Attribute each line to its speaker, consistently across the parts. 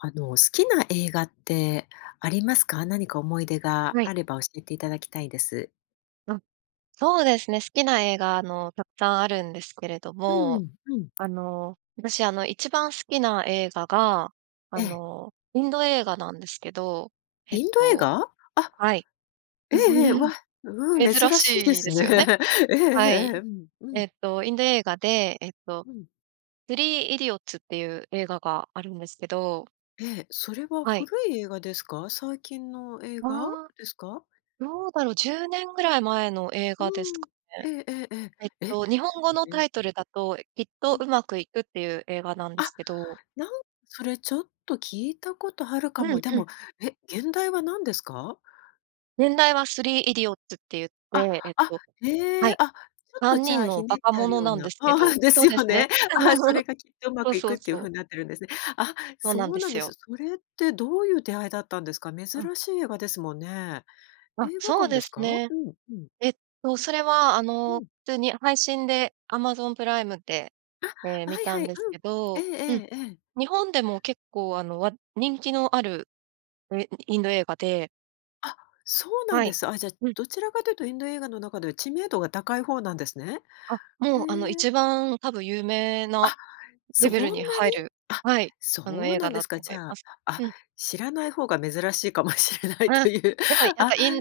Speaker 1: あの、好きな映画ってありますか？何か思い出が
Speaker 2: はい。
Speaker 1: あれば、教えていただきたいです。
Speaker 2: うん。そうですね。好きな映画、あの、たくさんあるんですけれど
Speaker 1: うー
Speaker 2: も、
Speaker 1: ん、うん。
Speaker 2: あの、私あの、一番好きな映画が、
Speaker 1: え
Speaker 2: あ
Speaker 1: え。
Speaker 2: の、インド映画なんですけど。えっ
Speaker 1: インド映
Speaker 2: と
Speaker 1: 画？あ。
Speaker 2: はい。
Speaker 1: ええええ、わ。うん、
Speaker 2: 珍
Speaker 1: 珍しいで
Speaker 2: しい
Speaker 1: す
Speaker 2: です
Speaker 1: ね。
Speaker 2: よね。
Speaker 1: ええええ
Speaker 2: は
Speaker 1: ええ。
Speaker 2: い。
Speaker 1: うん、う
Speaker 2: え
Speaker 1: ん。
Speaker 2: っと、インド映画で、えっと、
Speaker 1: うん。
Speaker 2: スリーイディオッズっていう映画があるんですけど。
Speaker 1: ええ、それは
Speaker 2: はい。
Speaker 1: 古い映画ですか？最近の映
Speaker 2: あ
Speaker 1: 画
Speaker 2: あ、
Speaker 1: ですか？
Speaker 2: どうだろう。10年ぐらい前の映
Speaker 1: う
Speaker 2: 画です
Speaker 1: ん。
Speaker 2: かね。
Speaker 1: ええええ
Speaker 2: えっ
Speaker 1: ええ、え、
Speaker 2: と、日本語の
Speaker 1: え
Speaker 2: タ
Speaker 1: え。
Speaker 2: イトルだと、きっ
Speaker 1: う
Speaker 2: と
Speaker 1: ん。
Speaker 2: うまくいくっていう映画なんで
Speaker 1: あ、
Speaker 2: すけど。
Speaker 1: なんそれちょっと聞いたことあるか
Speaker 2: う
Speaker 1: も。
Speaker 2: ん
Speaker 1: で
Speaker 2: うん。
Speaker 1: も、え、原題は何ですか？
Speaker 2: 原題はスリーイディオッズって言っ
Speaker 1: あ、
Speaker 2: て、えっ
Speaker 1: あ、
Speaker 2: とは
Speaker 1: へえ。
Speaker 2: い。
Speaker 1: あ、ちょっ
Speaker 2: さ
Speaker 1: と
Speaker 2: ん
Speaker 1: じ
Speaker 2: に
Speaker 1: ゃ
Speaker 2: ん
Speaker 1: あ、
Speaker 2: の
Speaker 1: ひね
Speaker 2: 馬
Speaker 1: っ
Speaker 2: 鹿
Speaker 1: てある
Speaker 2: 者
Speaker 1: よう
Speaker 2: なん
Speaker 1: な
Speaker 2: ですけ
Speaker 1: あ
Speaker 2: ど
Speaker 1: あ、で
Speaker 2: そ
Speaker 1: す
Speaker 2: うです
Speaker 1: よ
Speaker 2: ね。
Speaker 1: ね。あ、それ がきっとうま
Speaker 2: そう
Speaker 1: くい
Speaker 2: そ
Speaker 1: く
Speaker 2: う
Speaker 1: っていう
Speaker 2: そ
Speaker 1: ふ
Speaker 2: う。
Speaker 1: うになってるんですね。あ、
Speaker 2: そう
Speaker 1: そ
Speaker 2: なん
Speaker 1: う
Speaker 2: で
Speaker 1: なん
Speaker 2: す
Speaker 1: です。
Speaker 2: よ。
Speaker 1: それって、どういう出会いだったんですか？珍
Speaker 2: うん。
Speaker 1: しい映画ですもんね。
Speaker 2: あ、
Speaker 1: 映画
Speaker 2: そう
Speaker 1: 館
Speaker 2: で
Speaker 1: です
Speaker 2: す
Speaker 1: か？う
Speaker 2: ね。
Speaker 1: ん、うん。
Speaker 2: えっと、それはあ
Speaker 1: う
Speaker 2: の、
Speaker 1: ん。
Speaker 2: 普通に配信で、Amazon プライムで、ええ、
Speaker 1: あ、
Speaker 2: 観
Speaker 1: はい
Speaker 2: た
Speaker 1: は
Speaker 2: ん
Speaker 1: い、
Speaker 2: です
Speaker 1: う
Speaker 2: け
Speaker 1: ん。ええ
Speaker 2: ど、うん。
Speaker 1: ええええ。
Speaker 2: 日本でも結構あの、わ人気のある、え、イインド映画で。
Speaker 1: あ、そうなん
Speaker 2: は
Speaker 1: で
Speaker 2: い。
Speaker 1: す。あ、じゃあ、
Speaker 2: うん。
Speaker 1: どちらかというとインド映画の中では知名度が高い方なんですね。
Speaker 2: あ、
Speaker 1: へ
Speaker 2: もうあの
Speaker 1: え。
Speaker 2: 一番多分有名な
Speaker 1: あ、そ
Speaker 2: レ
Speaker 1: ん
Speaker 2: ベ
Speaker 1: な
Speaker 2: ル
Speaker 1: に？
Speaker 2: に入る
Speaker 1: あ、
Speaker 2: はい、あの
Speaker 1: そう
Speaker 2: 映
Speaker 1: な
Speaker 2: 画
Speaker 1: んで
Speaker 2: だ
Speaker 1: す
Speaker 2: と
Speaker 1: か。
Speaker 2: 思
Speaker 1: じ
Speaker 2: い
Speaker 1: ゃ
Speaker 2: ま
Speaker 1: あ、
Speaker 2: す。
Speaker 1: あ、
Speaker 2: うん。
Speaker 1: 知らない方が珍しいかもしれないと
Speaker 2: あ、
Speaker 1: いう、
Speaker 2: でもやっ
Speaker 1: あ。
Speaker 2: ぱイン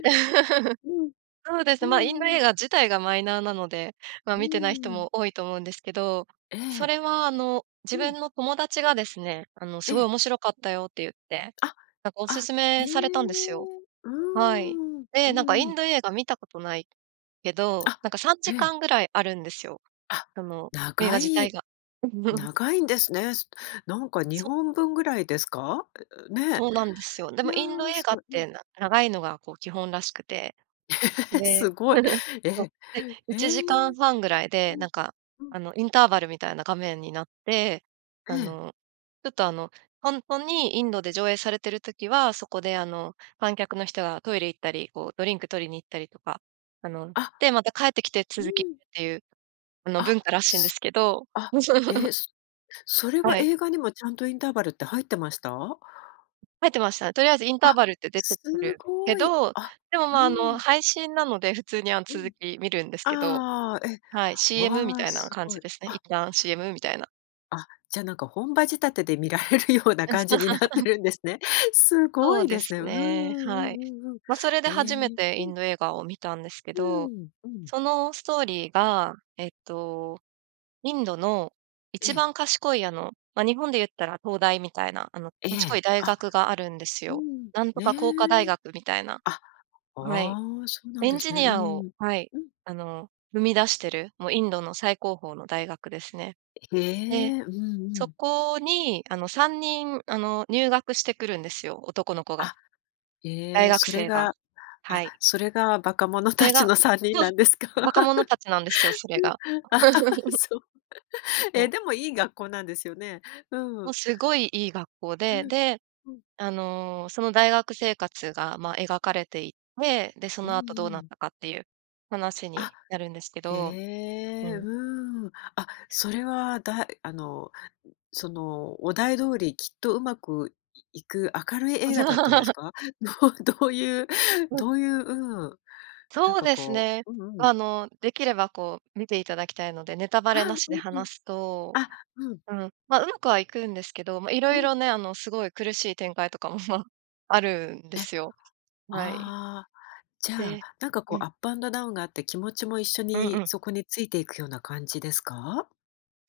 Speaker 1: うん。
Speaker 2: そうです、
Speaker 1: う
Speaker 2: ま、インド
Speaker 1: んう
Speaker 2: 映
Speaker 1: ん。
Speaker 2: 画自体がマイナーなので、ま、
Speaker 1: う
Speaker 2: 見てない人
Speaker 1: ーん。
Speaker 2: も多いと思うんですけど、
Speaker 1: え
Speaker 2: そ
Speaker 1: え。
Speaker 2: れはあの自
Speaker 1: う
Speaker 2: 分
Speaker 1: ん。
Speaker 2: の友達がですね、あの「す
Speaker 1: え
Speaker 2: ごい
Speaker 1: え。
Speaker 2: 面白かったよ」って言って、
Speaker 1: あ、
Speaker 2: なんかお
Speaker 1: あ、
Speaker 2: 勧
Speaker 1: へ
Speaker 2: め
Speaker 1: え、
Speaker 2: されたんですよ。
Speaker 1: うー
Speaker 2: はい。
Speaker 1: ん。
Speaker 2: で、
Speaker 1: う
Speaker 2: なんかイ
Speaker 1: んう
Speaker 2: ン
Speaker 1: ん。
Speaker 2: ド映画見たことないけど、
Speaker 1: あ、
Speaker 2: なんかさん
Speaker 1: え
Speaker 2: じか
Speaker 1: え。
Speaker 2: んぐらいあるんですよ。
Speaker 1: あ、
Speaker 2: その映画
Speaker 1: 長
Speaker 2: 自体
Speaker 1: い
Speaker 2: が。
Speaker 1: 長いんですね。なんかに
Speaker 2: そ。
Speaker 1: ほんぶんぐらいですか？う、ね、
Speaker 2: そうなんですよ。で
Speaker 1: い
Speaker 2: も、
Speaker 1: や、
Speaker 2: インド映
Speaker 1: す
Speaker 2: 画っ
Speaker 1: ごい。う
Speaker 2: て
Speaker 1: ん。
Speaker 2: な長いのがこう基本らしくて、
Speaker 1: え、
Speaker 2: で、
Speaker 1: すごい。
Speaker 2: そう、
Speaker 1: え、
Speaker 2: で、い
Speaker 1: ええ。
Speaker 2: ちじかんはんぐらい
Speaker 1: う
Speaker 2: で、な
Speaker 1: ん。
Speaker 2: んか
Speaker 1: う
Speaker 2: あ
Speaker 1: ん。
Speaker 2: の、インターバルみたいな画面になって、
Speaker 1: え
Speaker 2: あ
Speaker 1: え。
Speaker 2: のちょっとあの、ほんとにインドで上映されてる時は、そこであの観客の人がトイレ行ったり、こうドリンク取りに行ったりとか、あの、
Speaker 1: あ。
Speaker 2: で、また帰ってきて
Speaker 1: うー
Speaker 2: 続きっ
Speaker 1: ん。
Speaker 2: ていう、あの
Speaker 1: あ、
Speaker 2: 文化らしいんです
Speaker 1: す
Speaker 2: けど。
Speaker 1: あ、え、すそれは
Speaker 2: はい。
Speaker 1: 映画にもちゃんとインターバルって入ってました？
Speaker 2: 入ってました。とりあえずインター
Speaker 1: あ、
Speaker 2: バルって出てく
Speaker 1: す
Speaker 2: るけ
Speaker 1: ごい。
Speaker 2: ど、
Speaker 1: あ、
Speaker 2: でも、ま、
Speaker 1: う
Speaker 2: あの
Speaker 1: ん。
Speaker 2: 配信なので、普通にあの
Speaker 1: う
Speaker 2: 続
Speaker 1: ん。
Speaker 2: き見るんですけど。
Speaker 1: ああ、え、
Speaker 2: はい、CM み
Speaker 1: わあ、
Speaker 2: たいな
Speaker 1: す
Speaker 2: 感
Speaker 1: ご
Speaker 2: じ
Speaker 1: い。
Speaker 2: ですね。一
Speaker 1: あ。
Speaker 2: 旦、CM みたいな。
Speaker 1: あ、じゃなんか、本場仕立てで見られるような
Speaker 2: うん。
Speaker 1: 感じになって るんですね。す
Speaker 2: そ
Speaker 1: ご
Speaker 2: う
Speaker 1: い
Speaker 2: で
Speaker 1: で
Speaker 2: す
Speaker 1: すね。うーん
Speaker 2: ね、
Speaker 1: う
Speaker 2: はい。
Speaker 1: んうんうん。
Speaker 2: ま、それで
Speaker 1: へえ、
Speaker 2: 初めて
Speaker 1: う
Speaker 2: イン
Speaker 1: ん。
Speaker 2: ド映画を見たんですけ
Speaker 1: うー
Speaker 2: ど、
Speaker 1: ん、うん。
Speaker 2: そのストーリーが、えっと、インドの、
Speaker 1: え
Speaker 2: 一
Speaker 1: え。
Speaker 2: 番賢いあの、ま、日本で言ったら東大みたいな、あの
Speaker 1: え
Speaker 2: 賢い
Speaker 1: え、
Speaker 2: 大
Speaker 1: あ、
Speaker 2: 学があるんです
Speaker 1: う
Speaker 2: よ。
Speaker 1: ん、
Speaker 2: なんと
Speaker 1: へ
Speaker 2: か工科大
Speaker 1: え。
Speaker 2: 学みたいな。
Speaker 1: あ、
Speaker 2: はい、
Speaker 1: ああ、そうなん
Speaker 2: エン
Speaker 1: です
Speaker 2: ジ
Speaker 1: ね。
Speaker 2: ニ
Speaker 1: う
Speaker 2: アを
Speaker 1: ん。
Speaker 2: はい、
Speaker 1: うん。
Speaker 2: あの生み出してる、もうインドの最高峰の大学ですね。
Speaker 1: へ
Speaker 2: で、
Speaker 1: え、うんう
Speaker 2: そ
Speaker 1: ん。
Speaker 2: こに、あの3人あの入学してくるんですよ、男の子が。
Speaker 1: あ、え
Speaker 2: 大
Speaker 1: え、
Speaker 2: 学
Speaker 1: それ
Speaker 2: 生が。
Speaker 1: が
Speaker 2: は
Speaker 1: あ、
Speaker 2: い。
Speaker 1: それが馬鹿者
Speaker 2: それ
Speaker 1: たち
Speaker 2: が
Speaker 1: の3人
Speaker 2: そう、
Speaker 1: なんですか？
Speaker 2: 馬鹿者たちなんですよ、それ
Speaker 1: うん。
Speaker 2: が。
Speaker 1: そう。
Speaker 2: そ
Speaker 1: え、
Speaker 2: う。
Speaker 1: でもいい学校なんですよね。う
Speaker 2: も
Speaker 1: ん。
Speaker 2: うすごい、いい学校
Speaker 1: う
Speaker 2: で、
Speaker 1: ん、
Speaker 2: で、
Speaker 1: うん。
Speaker 2: あのその大学生活が、ま、描かれていて、で、そ
Speaker 1: うん
Speaker 2: の後どう
Speaker 1: う
Speaker 2: なっ
Speaker 1: ん。
Speaker 2: たかっていう話
Speaker 1: あ、
Speaker 2: になるんですけ
Speaker 1: へ
Speaker 2: ど、う
Speaker 1: え、う
Speaker 2: ん。
Speaker 1: ーん。あ、それはだいあのその、お題通り、きっとうまくいく明るい映画だったんです か？どうどういう
Speaker 2: う。
Speaker 1: どういう、うん、なん
Speaker 2: そう
Speaker 1: か
Speaker 2: です
Speaker 1: こ
Speaker 2: ね。
Speaker 1: ううんうん。
Speaker 2: ま、あのできればこう、見ていただきたいので、ネタバ
Speaker 1: あ
Speaker 2: レな
Speaker 1: あ、
Speaker 2: し
Speaker 1: う
Speaker 2: で
Speaker 1: んうん。
Speaker 2: 話すと、
Speaker 1: あ、うん。
Speaker 2: うん、ま、上手くはいくんですけど、ま、色
Speaker 1: うん。
Speaker 2: 々ね、あのすごい苦しい展開とかも、ま、あるんで
Speaker 1: え。
Speaker 2: すよ。はい。
Speaker 1: ああ、じゃあ、
Speaker 2: で
Speaker 1: なんか
Speaker 2: う
Speaker 1: こう、
Speaker 2: ん。
Speaker 1: アップアンドダウンがあって、気持ちも一緒
Speaker 2: うんう
Speaker 1: に
Speaker 2: ん。
Speaker 1: そこについていくような感じですか？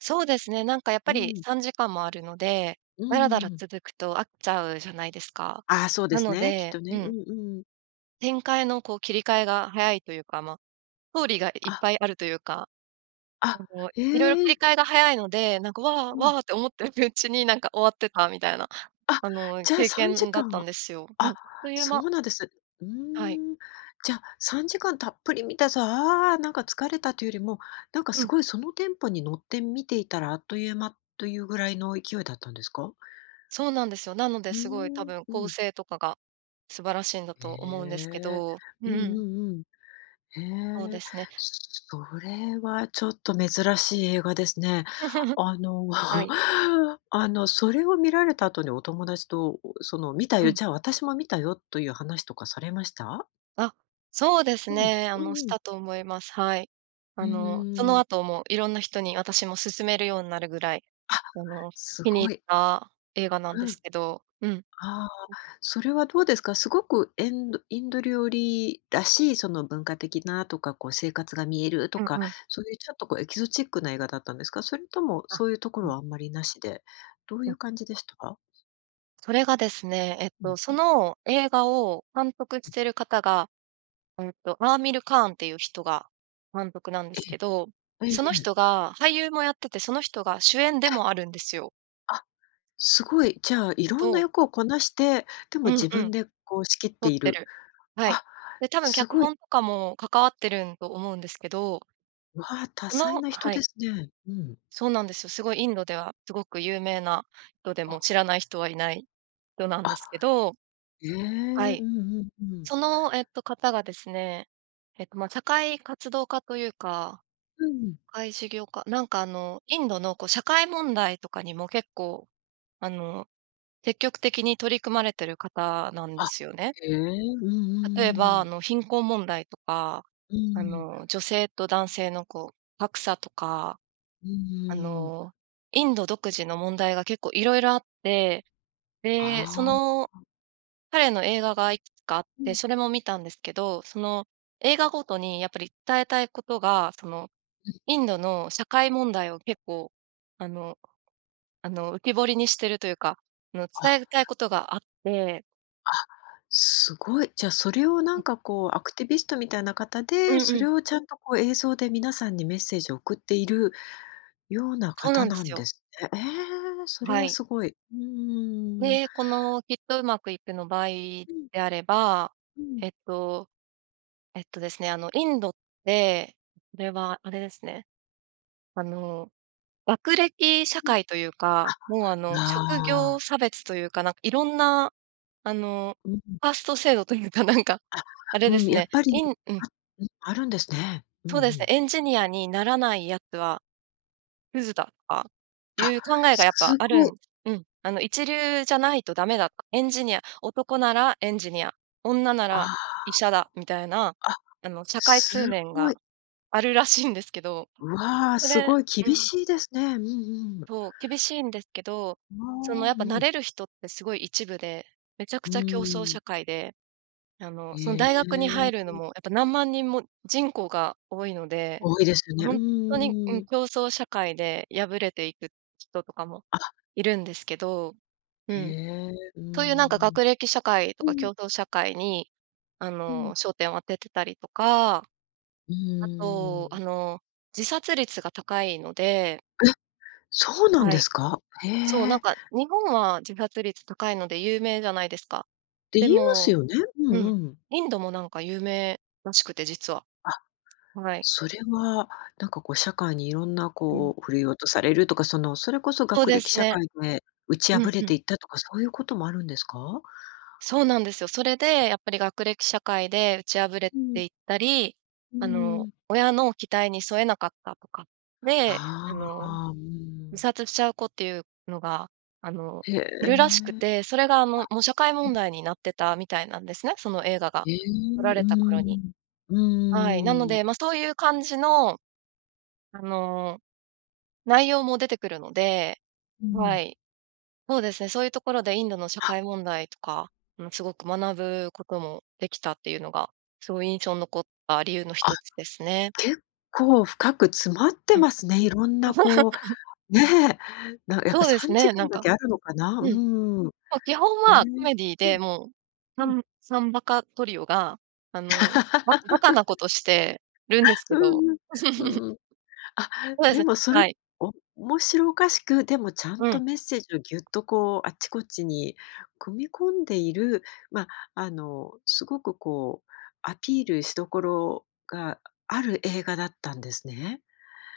Speaker 2: そうですね、なんかやっ
Speaker 1: う
Speaker 2: ぱり
Speaker 1: ん。
Speaker 2: 3時間もあるので、
Speaker 1: う
Speaker 2: ダラダラ
Speaker 1: ーん。
Speaker 2: 続くと飽きちゃうじゃないですか。
Speaker 1: あ、そうで
Speaker 2: な
Speaker 1: す
Speaker 2: の
Speaker 1: ね、きっ
Speaker 2: で
Speaker 1: とね。
Speaker 2: う
Speaker 1: う
Speaker 2: ん。
Speaker 1: んうん。
Speaker 2: 展開のこう、切り替えが早いというか、まあ、ストーリーがいっ
Speaker 1: あ。
Speaker 2: ぱいあるというか。
Speaker 1: あ、
Speaker 2: あの、色々
Speaker 1: え
Speaker 2: 切り
Speaker 1: え。
Speaker 2: 替えが早いので、なんか「わあ、
Speaker 1: う
Speaker 2: わ
Speaker 1: ん。
Speaker 2: あ」って思ってるうちに、なんか終わってたみたいな、
Speaker 1: あ、
Speaker 2: あの
Speaker 1: じゃあ
Speaker 2: 経
Speaker 1: さんじ
Speaker 2: 験だ
Speaker 1: か
Speaker 2: っ
Speaker 1: ん
Speaker 2: たん
Speaker 1: は
Speaker 2: ですよ。うん、
Speaker 1: あ、
Speaker 2: あっという
Speaker 1: そ
Speaker 2: 間
Speaker 1: うなんです。うー
Speaker 2: はい。
Speaker 1: ん。じゃ、3時間たっぷり観たさ、ああ、なんか疲れたというよりも、なんか
Speaker 2: う
Speaker 1: す
Speaker 2: ん。
Speaker 1: ごいそのテンポに乗って観ていたらあっという間、というぐらいの勢いだったんですか？
Speaker 2: そうなんですよ。なので
Speaker 1: うー
Speaker 2: すごい、多
Speaker 1: ん、
Speaker 2: 分
Speaker 1: う
Speaker 2: 構
Speaker 1: ん。
Speaker 2: 成とかが素晴らしいんだ
Speaker 1: へ
Speaker 2: と思うんですけ
Speaker 1: え、
Speaker 2: ど、
Speaker 1: うん
Speaker 2: うん。
Speaker 1: うんうん。
Speaker 2: そう
Speaker 1: へ
Speaker 2: で
Speaker 1: え、
Speaker 2: すね。
Speaker 1: それはちょっと珍しい映画ですね。あの、
Speaker 2: はい。
Speaker 1: あの、それを観られた後にお友達と、その、「観た
Speaker 2: う
Speaker 1: よ」、
Speaker 2: ん。
Speaker 1: 「じゃあ私も観たよ」という話とかされました？
Speaker 2: あ、そうです
Speaker 1: うん、
Speaker 2: ね。あ
Speaker 1: うん
Speaker 2: の、し
Speaker 1: うん。
Speaker 2: たと思います。はい。あ
Speaker 1: う
Speaker 2: の、そ
Speaker 1: ー
Speaker 2: の
Speaker 1: ん。
Speaker 2: 後も、色んな人にあたしも勧めるようになるぐらい、
Speaker 1: あ、
Speaker 2: あの、
Speaker 1: す
Speaker 2: 気に入
Speaker 1: ご
Speaker 2: っ
Speaker 1: い。
Speaker 2: た映画なんで
Speaker 1: う
Speaker 2: す
Speaker 1: ん。
Speaker 2: けど、うん。
Speaker 1: ああ、それはどうですか？すごくえんどインド料理らしい、その文化的なとか、こう生活が見えると
Speaker 2: うん
Speaker 1: か、
Speaker 2: うん。
Speaker 1: そういうちょっとこう、エキゾチックな映画だったんですか？それとも、
Speaker 2: あ、
Speaker 1: そういうとこ
Speaker 2: う
Speaker 1: ろ
Speaker 2: ん。
Speaker 1: はあんまり無しで、どう
Speaker 2: う
Speaker 1: い
Speaker 2: ん。
Speaker 1: う感じでした？
Speaker 2: それがですね、えっ
Speaker 1: うん。
Speaker 2: と、そ
Speaker 1: ふ。
Speaker 2: の映画を監督
Speaker 1: え。
Speaker 2: してる方が、うんと、アーミルカーンっていう人が監督なんで
Speaker 1: え
Speaker 2: す
Speaker 1: え。
Speaker 2: けど、
Speaker 1: えええ
Speaker 2: その
Speaker 1: え。
Speaker 2: 人が俳優もやってて、その人が主演でもあるんですよ。
Speaker 1: あ、すごい、じゃあ色んな
Speaker 2: と。
Speaker 1: 役をこなして、でも
Speaker 2: うん
Speaker 1: 自
Speaker 2: うん。
Speaker 1: 分でこう仕切っ
Speaker 2: 撮
Speaker 1: て
Speaker 2: っ
Speaker 1: い
Speaker 2: て
Speaker 1: る。
Speaker 2: る。はい。
Speaker 1: あ、
Speaker 2: で、多分
Speaker 1: す
Speaker 2: 脚
Speaker 1: ごい。
Speaker 2: 本とかも関わってるんと思うんですけど。
Speaker 1: わあ、多彩
Speaker 2: の
Speaker 1: な人
Speaker 2: はい。
Speaker 1: ですね。うん。
Speaker 2: そうなんですよ。すごいインドではすごく有名な人で、も
Speaker 1: あ。
Speaker 2: う知らない人はいない人なん
Speaker 1: あ。
Speaker 2: ですけど。
Speaker 1: ええ、
Speaker 2: は
Speaker 1: うん
Speaker 2: い。
Speaker 1: うんうん。
Speaker 2: その、えっと方がですね、えっと、ま、社会活動家というか、
Speaker 1: うん。
Speaker 2: 社会事業家なんかあの、インドのこう社会問題とかにも結構、あの、積極的に取り組まれてる方なんで
Speaker 1: あ、
Speaker 2: すよね。
Speaker 1: へえ、うんう
Speaker 2: 例え
Speaker 1: ん
Speaker 2: ば、
Speaker 1: う
Speaker 2: あ
Speaker 1: ん。
Speaker 2: の貧困問題とか、
Speaker 1: う
Speaker 2: あ
Speaker 1: ん。
Speaker 2: の、女性と男性のこう、格差とか。
Speaker 1: うん、う
Speaker 2: あ
Speaker 1: ーん。
Speaker 2: の、インド独自の問題が結構色々あって。で、そ
Speaker 1: ああ。あ
Speaker 2: の、
Speaker 1: あ。
Speaker 2: 彼の映画がいくつかあっ
Speaker 1: う
Speaker 2: て、
Speaker 1: ん。
Speaker 2: それも見たんですけど、その、映画ごとにやっぱり伝えたいことが、その、
Speaker 1: うん。
Speaker 2: インドの社会問題を結構、あの、あの、浮き彫りにしてるというか、あの、
Speaker 1: あ。
Speaker 2: 伝えたいことがあって。
Speaker 1: あ、すごい。じゃそれをな
Speaker 2: う
Speaker 1: ん
Speaker 2: ん。
Speaker 1: かこうアクティビストみたいな方
Speaker 2: うん
Speaker 1: で、そ
Speaker 2: うん。
Speaker 1: れをちゃんとこう映像で皆さんにメッセージを送っているような
Speaker 2: そうな
Speaker 1: 方
Speaker 2: んで
Speaker 1: な
Speaker 2: す
Speaker 1: ん
Speaker 2: よ。
Speaker 1: ですね。ええ、そ
Speaker 2: あ、
Speaker 1: れ
Speaker 2: は
Speaker 1: は
Speaker 2: い。
Speaker 1: すごい。うーん。
Speaker 2: で、このきっとうまくいくの場合
Speaker 1: うん。
Speaker 2: であれば、
Speaker 1: うん。
Speaker 2: えっと、えっとですね、あのインドって、これはあれですね。あの、学歴社
Speaker 1: うん。
Speaker 2: 会というか、もうあの、
Speaker 1: あ、
Speaker 2: 職業
Speaker 1: ああ。
Speaker 2: 差別というか、なん色んな、あの、
Speaker 1: うん。
Speaker 2: カースト制度というかなんか、
Speaker 1: あ、
Speaker 2: あれで
Speaker 1: うん、
Speaker 2: す
Speaker 1: や
Speaker 2: ね、
Speaker 1: っぱ
Speaker 2: イ
Speaker 1: り、
Speaker 2: ンうん。
Speaker 1: あ、うん、あるんですね。うんう
Speaker 2: そうですね、
Speaker 1: ん。
Speaker 2: エンジニアにならないやつは、クズだとか、い
Speaker 1: あ、
Speaker 2: う考えがやっ
Speaker 1: す
Speaker 2: ぱ
Speaker 1: す
Speaker 2: ある
Speaker 1: ごい。
Speaker 2: んうん。あの、一流じゃないと駄目だと。エンジニア男ならエンジニア、女な
Speaker 1: あ
Speaker 2: ら医
Speaker 1: あ。
Speaker 2: 者だみたいな、
Speaker 1: あ、
Speaker 2: あの、社会通
Speaker 1: す
Speaker 2: 念
Speaker 1: ご
Speaker 2: が、
Speaker 1: い。
Speaker 2: あるらしいんですけど、
Speaker 1: うわあ、
Speaker 2: そ
Speaker 1: す
Speaker 2: れ
Speaker 1: ごい
Speaker 2: う
Speaker 1: 厳
Speaker 2: ん。
Speaker 1: しいですね。うんうん。
Speaker 2: そう、厳しいんですけど、
Speaker 1: あ
Speaker 2: その、や
Speaker 1: あ、
Speaker 2: っ
Speaker 1: う
Speaker 2: ぱ成
Speaker 1: ん。
Speaker 2: れる人ってすごい一部で、めちゃく
Speaker 1: うー
Speaker 2: ちゃ競争
Speaker 1: ん。
Speaker 2: 社会で、あの、その、
Speaker 1: え
Speaker 2: 大学に入るの
Speaker 1: え。
Speaker 2: もやっぱ何万人も人口が多いので、
Speaker 1: 多いですよね。う
Speaker 2: ほんとに、うん、
Speaker 1: ーん。
Speaker 2: 競争社会で敗れていく人とかも
Speaker 1: あ。
Speaker 2: いるんですけど、う
Speaker 1: へ
Speaker 2: ん。
Speaker 1: え、うー
Speaker 2: そういうなんか
Speaker 1: ん。
Speaker 2: 学歴社会と
Speaker 1: う
Speaker 2: か競
Speaker 1: ん。
Speaker 2: 争社会にあ
Speaker 1: うん。
Speaker 2: の、焦点を当ててたりとか、
Speaker 1: う
Speaker 2: あ
Speaker 1: ー
Speaker 2: とあ
Speaker 1: ん。
Speaker 2: の、自殺率が高いので
Speaker 1: え、そうなん
Speaker 2: は
Speaker 1: で
Speaker 2: い。
Speaker 1: すか？へ
Speaker 2: そう、なん
Speaker 1: え。
Speaker 2: か日本は自殺率高いので有名じゃないですか。
Speaker 1: て
Speaker 2: で
Speaker 1: 言います
Speaker 2: も、
Speaker 1: よね。う
Speaker 2: うん、
Speaker 1: んうん。
Speaker 2: インドもなんか有名らしくて、実は。
Speaker 1: あ、
Speaker 2: はい。
Speaker 1: それは、なんかこう社会にいろんな
Speaker 2: うん。
Speaker 1: こう振るい落とされるとか、そのそれこそ
Speaker 2: そう
Speaker 1: 学
Speaker 2: で
Speaker 1: 歴
Speaker 2: す
Speaker 1: 社
Speaker 2: ね。
Speaker 1: 会で打ち
Speaker 2: うん
Speaker 1: 破れ
Speaker 2: うん。
Speaker 1: ていったとか、そういうこともあるんですか？
Speaker 2: そうなんですよ。それで、やっぱり学歴社会で打ち破れ
Speaker 1: うん。
Speaker 2: ていったり、
Speaker 1: う
Speaker 2: あの、
Speaker 1: ん。
Speaker 2: 親の期待に添えなかったとか、で、
Speaker 1: あ
Speaker 2: あの、
Speaker 1: あ、う
Speaker 2: 自
Speaker 1: ん。
Speaker 2: 殺しちゃう子っていうのが、あの、
Speaker 1: へえ。
Speaker 2: い
Speaker 1: あ、
Speaker 2: るらしくて、それがあの、もう社会
Speaker 1: う
Speaker 2: 問
Speaker 1: ん。
Speaker 2: 題になってたみたいなんですね、その映画が
Speaker 1: ええ、
Speaker 2: 撮ら
Speaker 1: うー
Speaker 2: れた頃に。
Speaker 1: ん、う
Speaker 2: はい、なの
Speaker 1: ーん。
Speaker 2: で、ま、そういう感じの、あの、内容も出てくるので。
Speaker 1: うん。
Speaker 2: はい。そうですね、そういうところでインドの社
Speaker 1: あ。
Speaker 2: 会問題とか、もすごく学ぶこともできたっていうのが、すごい印象残った理由のひ
Speaker 1: あ、
Speaker 2: とつですね。
Speaker 1: 結構深く詰まって
Speaker 2: うん。
Speaker 1: ますね、色んなこう、ね、なんかやっぱ
Speaker 2: そうで
Speaker 1: さ
Speaker 2: す
Speaker 1: んじ
Speaker 2: ね、
Speaker 1: か
Speaker 2: な
Speaker 1: ん
Speaker 2: ん
Speaker 1: だ
Speaker 2: か。
Speaker 1: けあるのかな。う
Speaker 2: うん。も
Speaker 1: ーん。
Speaker 2: う基本
Speaker 1: へえ。
Speaker 2: はコメディー
Speaker 1: ふ
Speaker 2: で。
Speaker 1: ん、
Speaker 2: もう、
Speaker 1: ふ
Speaker 2: さ
Speaker 1: ん。
Speaker 2: ん3バカトリオが、あの、ば馬鹿なことしてるんですけ
Speaker 1: う
Speaker 2: ど。
Speaker 1: んうん。う んうん。あ、
Speaker 2: そうで
Speaker 1: で
Speaker 2: す、
Speaker 1: もそれ、
Speaker 2: はい。
Speaker 1: 面白おかしく、でもちゃん
Speaker 2: う
Speaker 1: と
Speaker 2: ん。
Speaker 1: メッセージをぎゅっとこう、あっちこっちに組み込んでいる、まあ、あのすごく、こうアピールしどころがある映画だったんですね。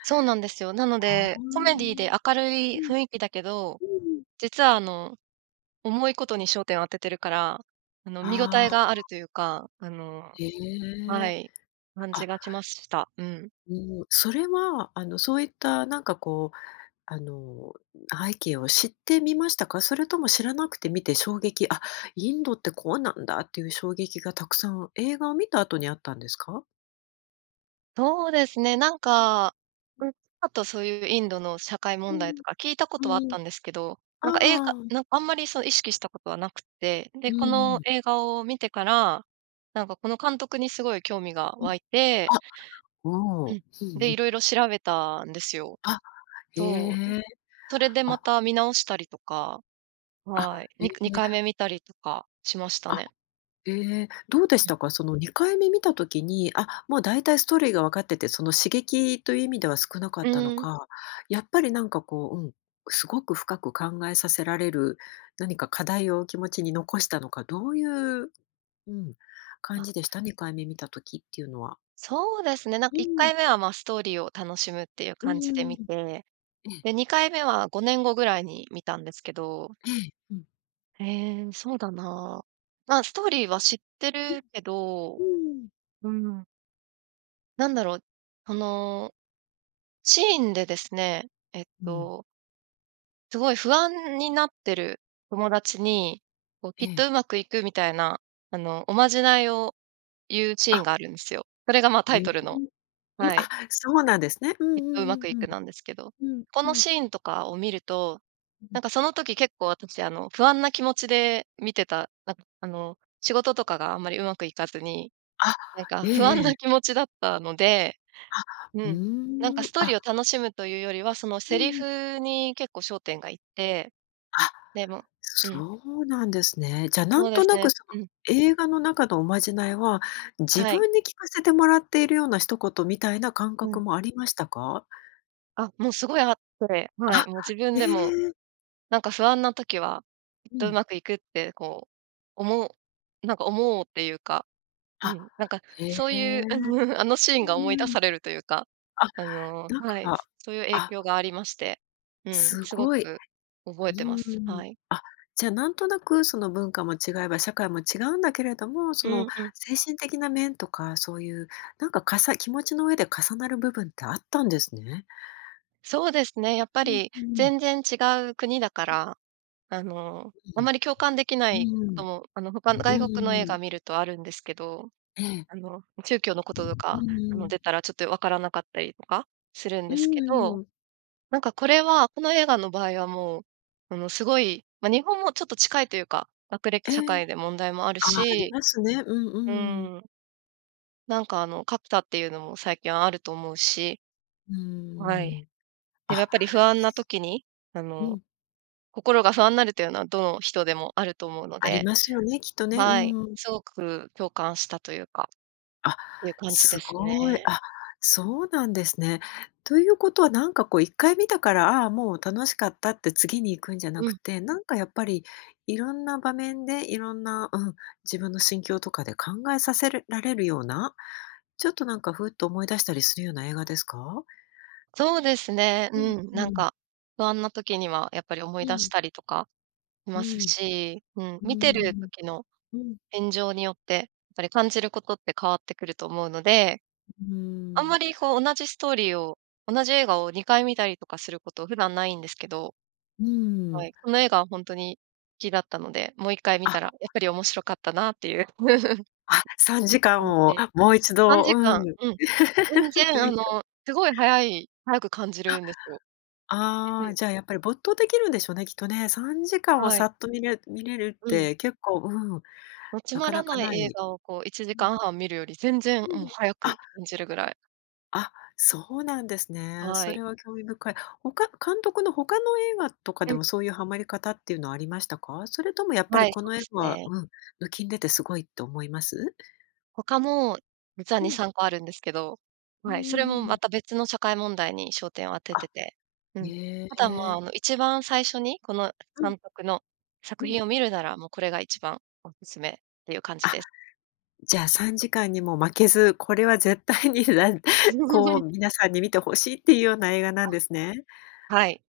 Speaker 2: そうなんですよ。なの
Speaker 1: ああ。
Speaker 2: で、
Speaker 1: う
Speaker 2: コメディーで
Speaker 1: ん。
Speaker 2: 明る
Speaker 1: う
Speaker 2: い
Speaker 1: ん
Speaker 2: 雰囲気だけど、
Speaker 1: うん。
Speaker 2: 実はあの、重いことに焦点を当ててるから、あの、見応
Speaker 1: あ
Speaker 2: えがあ
Speaker 1: あ。
Speaker 2: るというか、あの
Speaker 1: へ
Speaker 2: は
Speaker 1: え。
Speaker 2: い。感じ
Speaker 1: あ。
Speaker 2: がしました。うん。
Speaker 1: もう、それはあのそういったなんかこう、あの、背景を知って見ましたか？それとも知らなくて見て衝撃あ、インドってこうなんだっていう衝撃がたくさん、映画を見た後にあったんですか？
Speaker 2: そうですね、なん
Speaker 1: うん。
Speaker 2: か、
Speaker 1: う
Speaker 2: う
Speaker 1: ん。
Speaker 2: ん。あとそういうインドの社会
Speaker 1: う
Speaker 2: 問題
Speaker 1: ん。
Speaker 2: とか、聞いたことはあっ
Speaker 1: うん。
Speaker 2: たんですけど。
Speaker 1: あ
Speaker 2: なんか映画
Speaker 1: あああ。
Speaker 2: なんかあんまりそう意識したことはなくって。
Speaker 1: う
Speaker 2: で、
Speaker 1: ん
Speaker 2: こ
Speaker 1: う
Speaker 2: の
Speaker 1: ん。
Speaker 2: 映画を見てから、なんかこの監督にすごい興味が
Speaker 1: うん。
Speaker 2: 湧いて
Speaker 1: あ、お
Speaker 2: う
Speaker 1: お。
Speaker 2: ん。
Speaker 1: うん
Speaker 2: で、
Speaker 1: うん。
Speaker 2: 色々調べたんですよ。
Speaker 1: あ、へ
Speaker 2: そう、ん、
Speaker 1: え。
Speaker 2: それでま
Speaker 1: あ。
Speaker 2: た見直したりとか、
Speaker 1: あ、
Speaker 2: はい、
Speaker 1: へえ。
Speaker 2: に2回目見たりとかしました
Speaker 1: あ、
Speaker 2: ね。
Speaker 1: ええ、どうでし
Speaker 2: うん。
Speaker 1: たか？その、2回目見た時に、あ、もうだいたいストーリーが分かってて、その刺激という意味では少なか
Speaker 2: う
Speaker 1: ったの
Speaker 2: ーん。
Speaker 1: か。やっぱりなんかこう、うん、すごく深く考えさせられる、何か課題を気持ちに残したのか、どういう、うん、感
Speaker 2: あ。
Speaker 1: じでした？2回目見た時っていうのは。
Speaker 2: そうですね、なんか
Speaker 1: う
Speaker 2: いっか
Speaker 1: ん。
Speaker 2: いめは、まあ、ストーリーを楽しむっていう
Speaker 1: う
Speaker 2: 感じ
Speaker 1: ー
Speaker 2: で見
Speaker 1: ん。
Speaker 2: て。
Speaker 1: ええ。
Speaker 2: で、2回目は5年後ぐらいに見たんですけど
Speaker 1: ええ、うん。
Speaker 2: ええ、そうだなあ。まあ、ストーリーは知って
Speaker 1: うん。
Speaker 2: るけど、
Speaker 1: うーん。
Speaker 2: うーん。なんだろう、その、シーンでですね、えっ
Speaker 1: うん。
Speaker 2: とすごい不安になってる友達に、こう、き
Speaker 1: え
Speaker 2: っ
Speaker 1: え。
Speaker 2: とうまくいくみたいな、あの、おまじないを言うシーン
Speaker 1: あ。
Speaker 2: があるんですよ。それがまタ
Speaker 1: へ
Speaker 2: イ
Speaker 1: え、
Speaker 2: トルの
Speaker 1: うん、
Speaker 2: はい。
Speaker 1: あ、そうなんですね。う
Speaker 2: きっ
Speaker 1: んう
Speaker 2: と、うま
Speaker 1: ん
Speaker 2: くい
Speaker 1: うんうん。
Speaker 2: く、なんですけど。
Speaker 1: うん
Speaker 2: こ
Speaker 1: う
Speaker 2: の
Speaker 1: ん。
Speaker 2: シーンとかを見ると、
Speaker 1: う
Speaker 2: なん
Speaker 1: ん。
Speaker 2: かその時結構、私あの、不安な気持ちで見てた。なんかあの、仕事とかがあんまり上手くいかずに、
Speaker 1: あ、
Speaker 2: なんか
Speaker 1: ええ
Speaker 2: 不安
Speaker 1: え
Speaker 2: な
Speaker 1: え。
Speaker 2: 気持ちだったので、
Speaker 1: あ、
Speaker 2: う
Speaker 1: う
Speaker 2: ん。なんか
Speaker 1: ー
Speaker 2: ス
Speaker 1: ん、
Speaker 2: トーリ
Speaker 1: あ。
Speaker 2: ーを楽しむというよりは、その
Speaker 1: う
Speaker 2: セ
Speaker 1: ん
Speaker 2: リ
Speaker 1: うん。
Speaker 2: フに、結構焦点がいって、
Speaker 1: あ、
Speaker 2: でもうん。
Speaker 1: そうなんですね。じゃ
Speaker 2: そ
Speaker 1: 何
Speaker 2: うで
Speaker 1: と
Speaker 2: す
Speaker 1: なく
Speaker 2: ね。
Speaker 1: その、
Speaker 2: うん。
Speaker 1: 映画の中のおまじないは、自
Speaker 2: はい。
Speaker 1: 分に聞かせてもらっているような一言みたいな感
Speaker 2: う
Speaker 1: 覚
Speaker 2: ん。
Speaker 1: もありましたか？
Speaker 2: あ、もうすごいあって、は
Speaker 1: あっ、
Speaker 2: い、もう自分でも、
Speaker 1: え！
Speaker 2: なんか不安な時は、きっ
Speaker 1: う
Speaker 2: とう
Speaker 1: ん。
Speaker 2: まくいくってこう、思なんか思おうっていうか、う
Speaker 1: あ、
Speaker 2: ん、なんか
Speaker 1: へ
Speaker 2: そうい
Speaker 1: え。
Speaker 2: う、あのあのシー
Speaker 1: う
Speaker 2: ンが思い出
Speaker 1: ーん。
Speaker 2: されるというか、
Speaker 1: あ、
Speaker 2: あの
Speaker 1: なん
Speaker 2: はい、
Speaker 1: か
Speaker 2: そういう影
Speaker 1: あ。
Speaker 2: 響がありまして、うん、
Speaker 1: す
Speaker 2: すご
Speaker 1: ごい。
Speaker 2: く覚
Speaker 1: う
Speaker 2: えて
Speaker 1: ー
Speaker 2: ます。
Speaker 1: ん。
Speaker 2: はい。
Speaker 1: あ、じゃあ、なんとなくその文化も違えば、社会も違うんだけれども、
Speaker 2: う
Speaker 1: その
Speaker 2: んうん。
Speaker 1: 精神的な面とか、そういうなんか、かさ気持ちの上で重なる部分ってあったんですね。
Speaker 2: そうですね、やっぱ
Speaker 1: うん
Speaker 2: り
Speaker 1: うん。
Speaker 2: 全然違う国だか
Speaker 1: うん。
Speaker 2: ら、あの、
Speaker 1: う
Speaker 2: あま
Speaker 1: ん。
Speaker 2: り共感できな
Speaker 1: う
Speaker 2: い
Speaker 1: ー
Speaker 2: こと
Speaker 1: ん、
Speaker 2: も、あの、他の
Speaker 1: う
Speaker 2: 外国の映
Speaker 1: ーん。
Speaker 2: 画観るとあるんですけど。
Speaker 1: ええ。
Speaker 2: あの、宗教のこ
Speaker 1: う
Speaker 2: とと
Speaker 1: う
Speaker 2: か、あ
Speaker 1: ー
Speaker 2: の、出
Speaker 1: ん。
Speaker 2: たらちょっと分からなかったりとかするん
Speaker 1: う
Speaker 2: です
Speaker 1: ん
Speaker 2: け
Speaker 1: うん
Speaker 2: ど。
Speaker 1: うん。
Speaker 2: なんかこれは、この映画の場合はもう、あの、すごい、ま、日本もちょっと近いというか、学歴
Speaker 1: え
Speaker 2: 社
Speaker 1: え。
Speaker 2: 会で問題もある
Speaker 1: あ、あり
Speaker 2: し
Speaker 1: ますね。う
Speaker 2: う
Speaker 1: ん、うーん。
Speaker 2: ーん。なんかあの、格差っていうのも最近あると思うし。
Speaker 1: うー
Speaker 2: はい、
Speaker 1: ん、
Speaker 2: でも、や
Speaker 1: あ
Speaker 2: っぱり不安な時にあ
Speaker 1: う
Speaker 2: の、
Speaker 1: ん。
Speaker 2: 心が不安なるというのは、どの人でもあると思うの
Speaker 1: あり
Speaker 2: で。
Speaker 1: ますよね、きっとね、う
Speaker 2: はい、
Speaker 1: ーん。
Speaker 2: すごく共感したというか、
Speaker 1: あ、
Speaker 2: ていう感じで
Speaker 1: す
Speaker 2: す
Speaker 1: ごい。
Speaker 2: ね。
Speaker 1: あ、そうなんですね。ということはなんかこう一回観たから、ああ、もう楽しかったって、次に行くんじゃな
Speaker 2: う
Speaker 1: く
Speaker 2: ん。
Speaker 1: て、なんか、やっぱりいろんな場面で、いろんな、うん、自分の心境とかで考えさせらるれるような？ちょっとなんか、フッと思い出したりするような映画ですか？
Speaker 2: そうですね。
Speaker 1: うん、
Speaker 2: うん、
Speaker 1: う
Speaker 2: なん
Speaker 1: ん。
Speaker 2: か、不安な時にはやっぱり思い
Speaker 1: う
Speaker 2: 出し
Speaker 1: ん。
Speaker 2: たりとかい
Speaker 1: う
Speaker 2: ます
Speaker 1: ん。
Speaker 2: し。うん、
Speaker 1: うー
Speaker 2: 観てる
Speaker 1: ん。
Speaker 2: 時の
Speaker 1: うん。
Speaker 2: 現状によって、ぱり感じることって変わってくると思うので。
Speaker 1: うー
Speaker 2: あんま
Speaker 1: ん。
Speaker 2: りこう、同じストーリーを、同じ映画を2回観たりとかすること、普段ないんですけど
Speaker 1: うー
Speaker 2: は
Speaker 1: ん。
Speaker 2: い、この映画はほんとに、きだったので、もう一回観
Speaker 1: あ。
Speaker 2: たら、やっぱり面白かったなっていう。
Speaker 1: あ、3時間
Speaker 2: 感
Speaker 1: を
Speaker 2: じ。
Speaker 1: もう一
Speaker 2: さん
Speaker 1: 度
Speaker 2: じ
Speaker 1: う
Speaker 2: か
Speaker 1: ん、
Speaker 2: ん
Speaker 1: 観
Speaker 2: うん。全然あの、
Speaker 1: た
Speaker 2: すごい早い、早く感じ
Speaker 1: あ。
Speaker 2: るんですよ。う
Speaker 1: あ
Speaker 2: ん。
Speaker 1: あ、じゃあ、やっぱり没頭できるんでしょうね、きっとね。3時間は
Speaker 2: は
Speaker 1: さ
Speaker 2: い。
Speaker 1: っと観れ観れるっ
Speaker 2: うん。
Speaker 1: て、結構、うん、
Speaker 2: ま、つ
Speaker 1: な
Speaker 2: ま
Speaker 1: か
Speaker 2: ら
Speaker 1: なか
Speaker 2: ない
Speaker 1: な
Speaker 2: 映
Speaker 1: い。
Speaker 2: 画をこう、いちじ
Speaker 1: う
Speaker 2: か
Speaker 1: ん。
Speaker 2: んはん観るより、全然もう、早
Speaker 1: あ。
Speaker 2: く感じるぐらい。
Speaker 1: あ、そうなんですね。
Speaker 2: は
Speaker 1: そ
Speaker 2: い。
Speaker 1: れは興味深い。ほか監督の他の映画とか
Speaker 2: う
Speaker 1: で
Speaker 2: ん。
Speaker 1: も、そういうハマり方っていうのはありましたか？それともやっぱ
Speaker 2: は
Speaker 1: り
Speaker 2: い、
Speaker 1: こ
Speaker 2: そう
Speaker 1: の映
Speaker 2: です
Speaker 1: 画は
Speaker 2: ね。
Speaker 1: うん、抜きん出てすごいと思います？
Speaker 2: 他も実は
Speaker 1: う
Speaker 2: に
Speaker 1: ん。
Speaker 2: さんこあるんですけど、
Speaker 1: うん
Speaker 2: は
Speaker 1: う
Speaker 2: い。それ
Speaker 1: んう
Speaker 2: も
Speaker 1: んう
Speaker 2: ま
Speaker 1: ん。
Speaker 2: た別の社会問題に焦点を当て
Speaker 1: あ、
Speaker 2: てて、うん。
Speaker 1: へ
Speaker 2: あとはまあ、
Speaker 1: え。
Speaker 2: あの、一番最初にこの
Speaker 1: うん。
Speaker 2: 監督の
Speaker 1: う
Speaker 2: 作
Speaker 1: ん。
Speaker 2: 品を観るなら、もうこれが一番お勧めっていう感じ
Speaker 1: あ、
Speaker 2: です。
Speaker 1: じゃあ、3時間にも負けず、これは絶対にらんこう 皆さんに観て欲しいっていうような映画なんですね。
Speaker 2: あ、はい。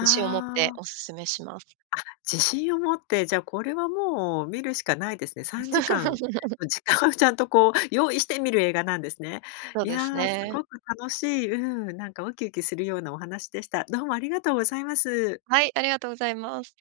Speaker 2: 自信を持って
Speaker 1: あ。
Speaker 2: お勧めします。
Speaker 1: あ、自信を持って、じゃあ、これはもう観るしかないですね。3時間 の時間をちゃんとこう、用意して観る映画なんですね。
Speaker 2: そう
Speaker 1: い
Speaker 2: です
Speaker 1: や、す
Speaker 2: ね。
Speaker 1: ごく楽しい、うん、なんかウキウキするようなお話でした。どうもありがとうございます。
Speaker 2: はい、ありがとうございます。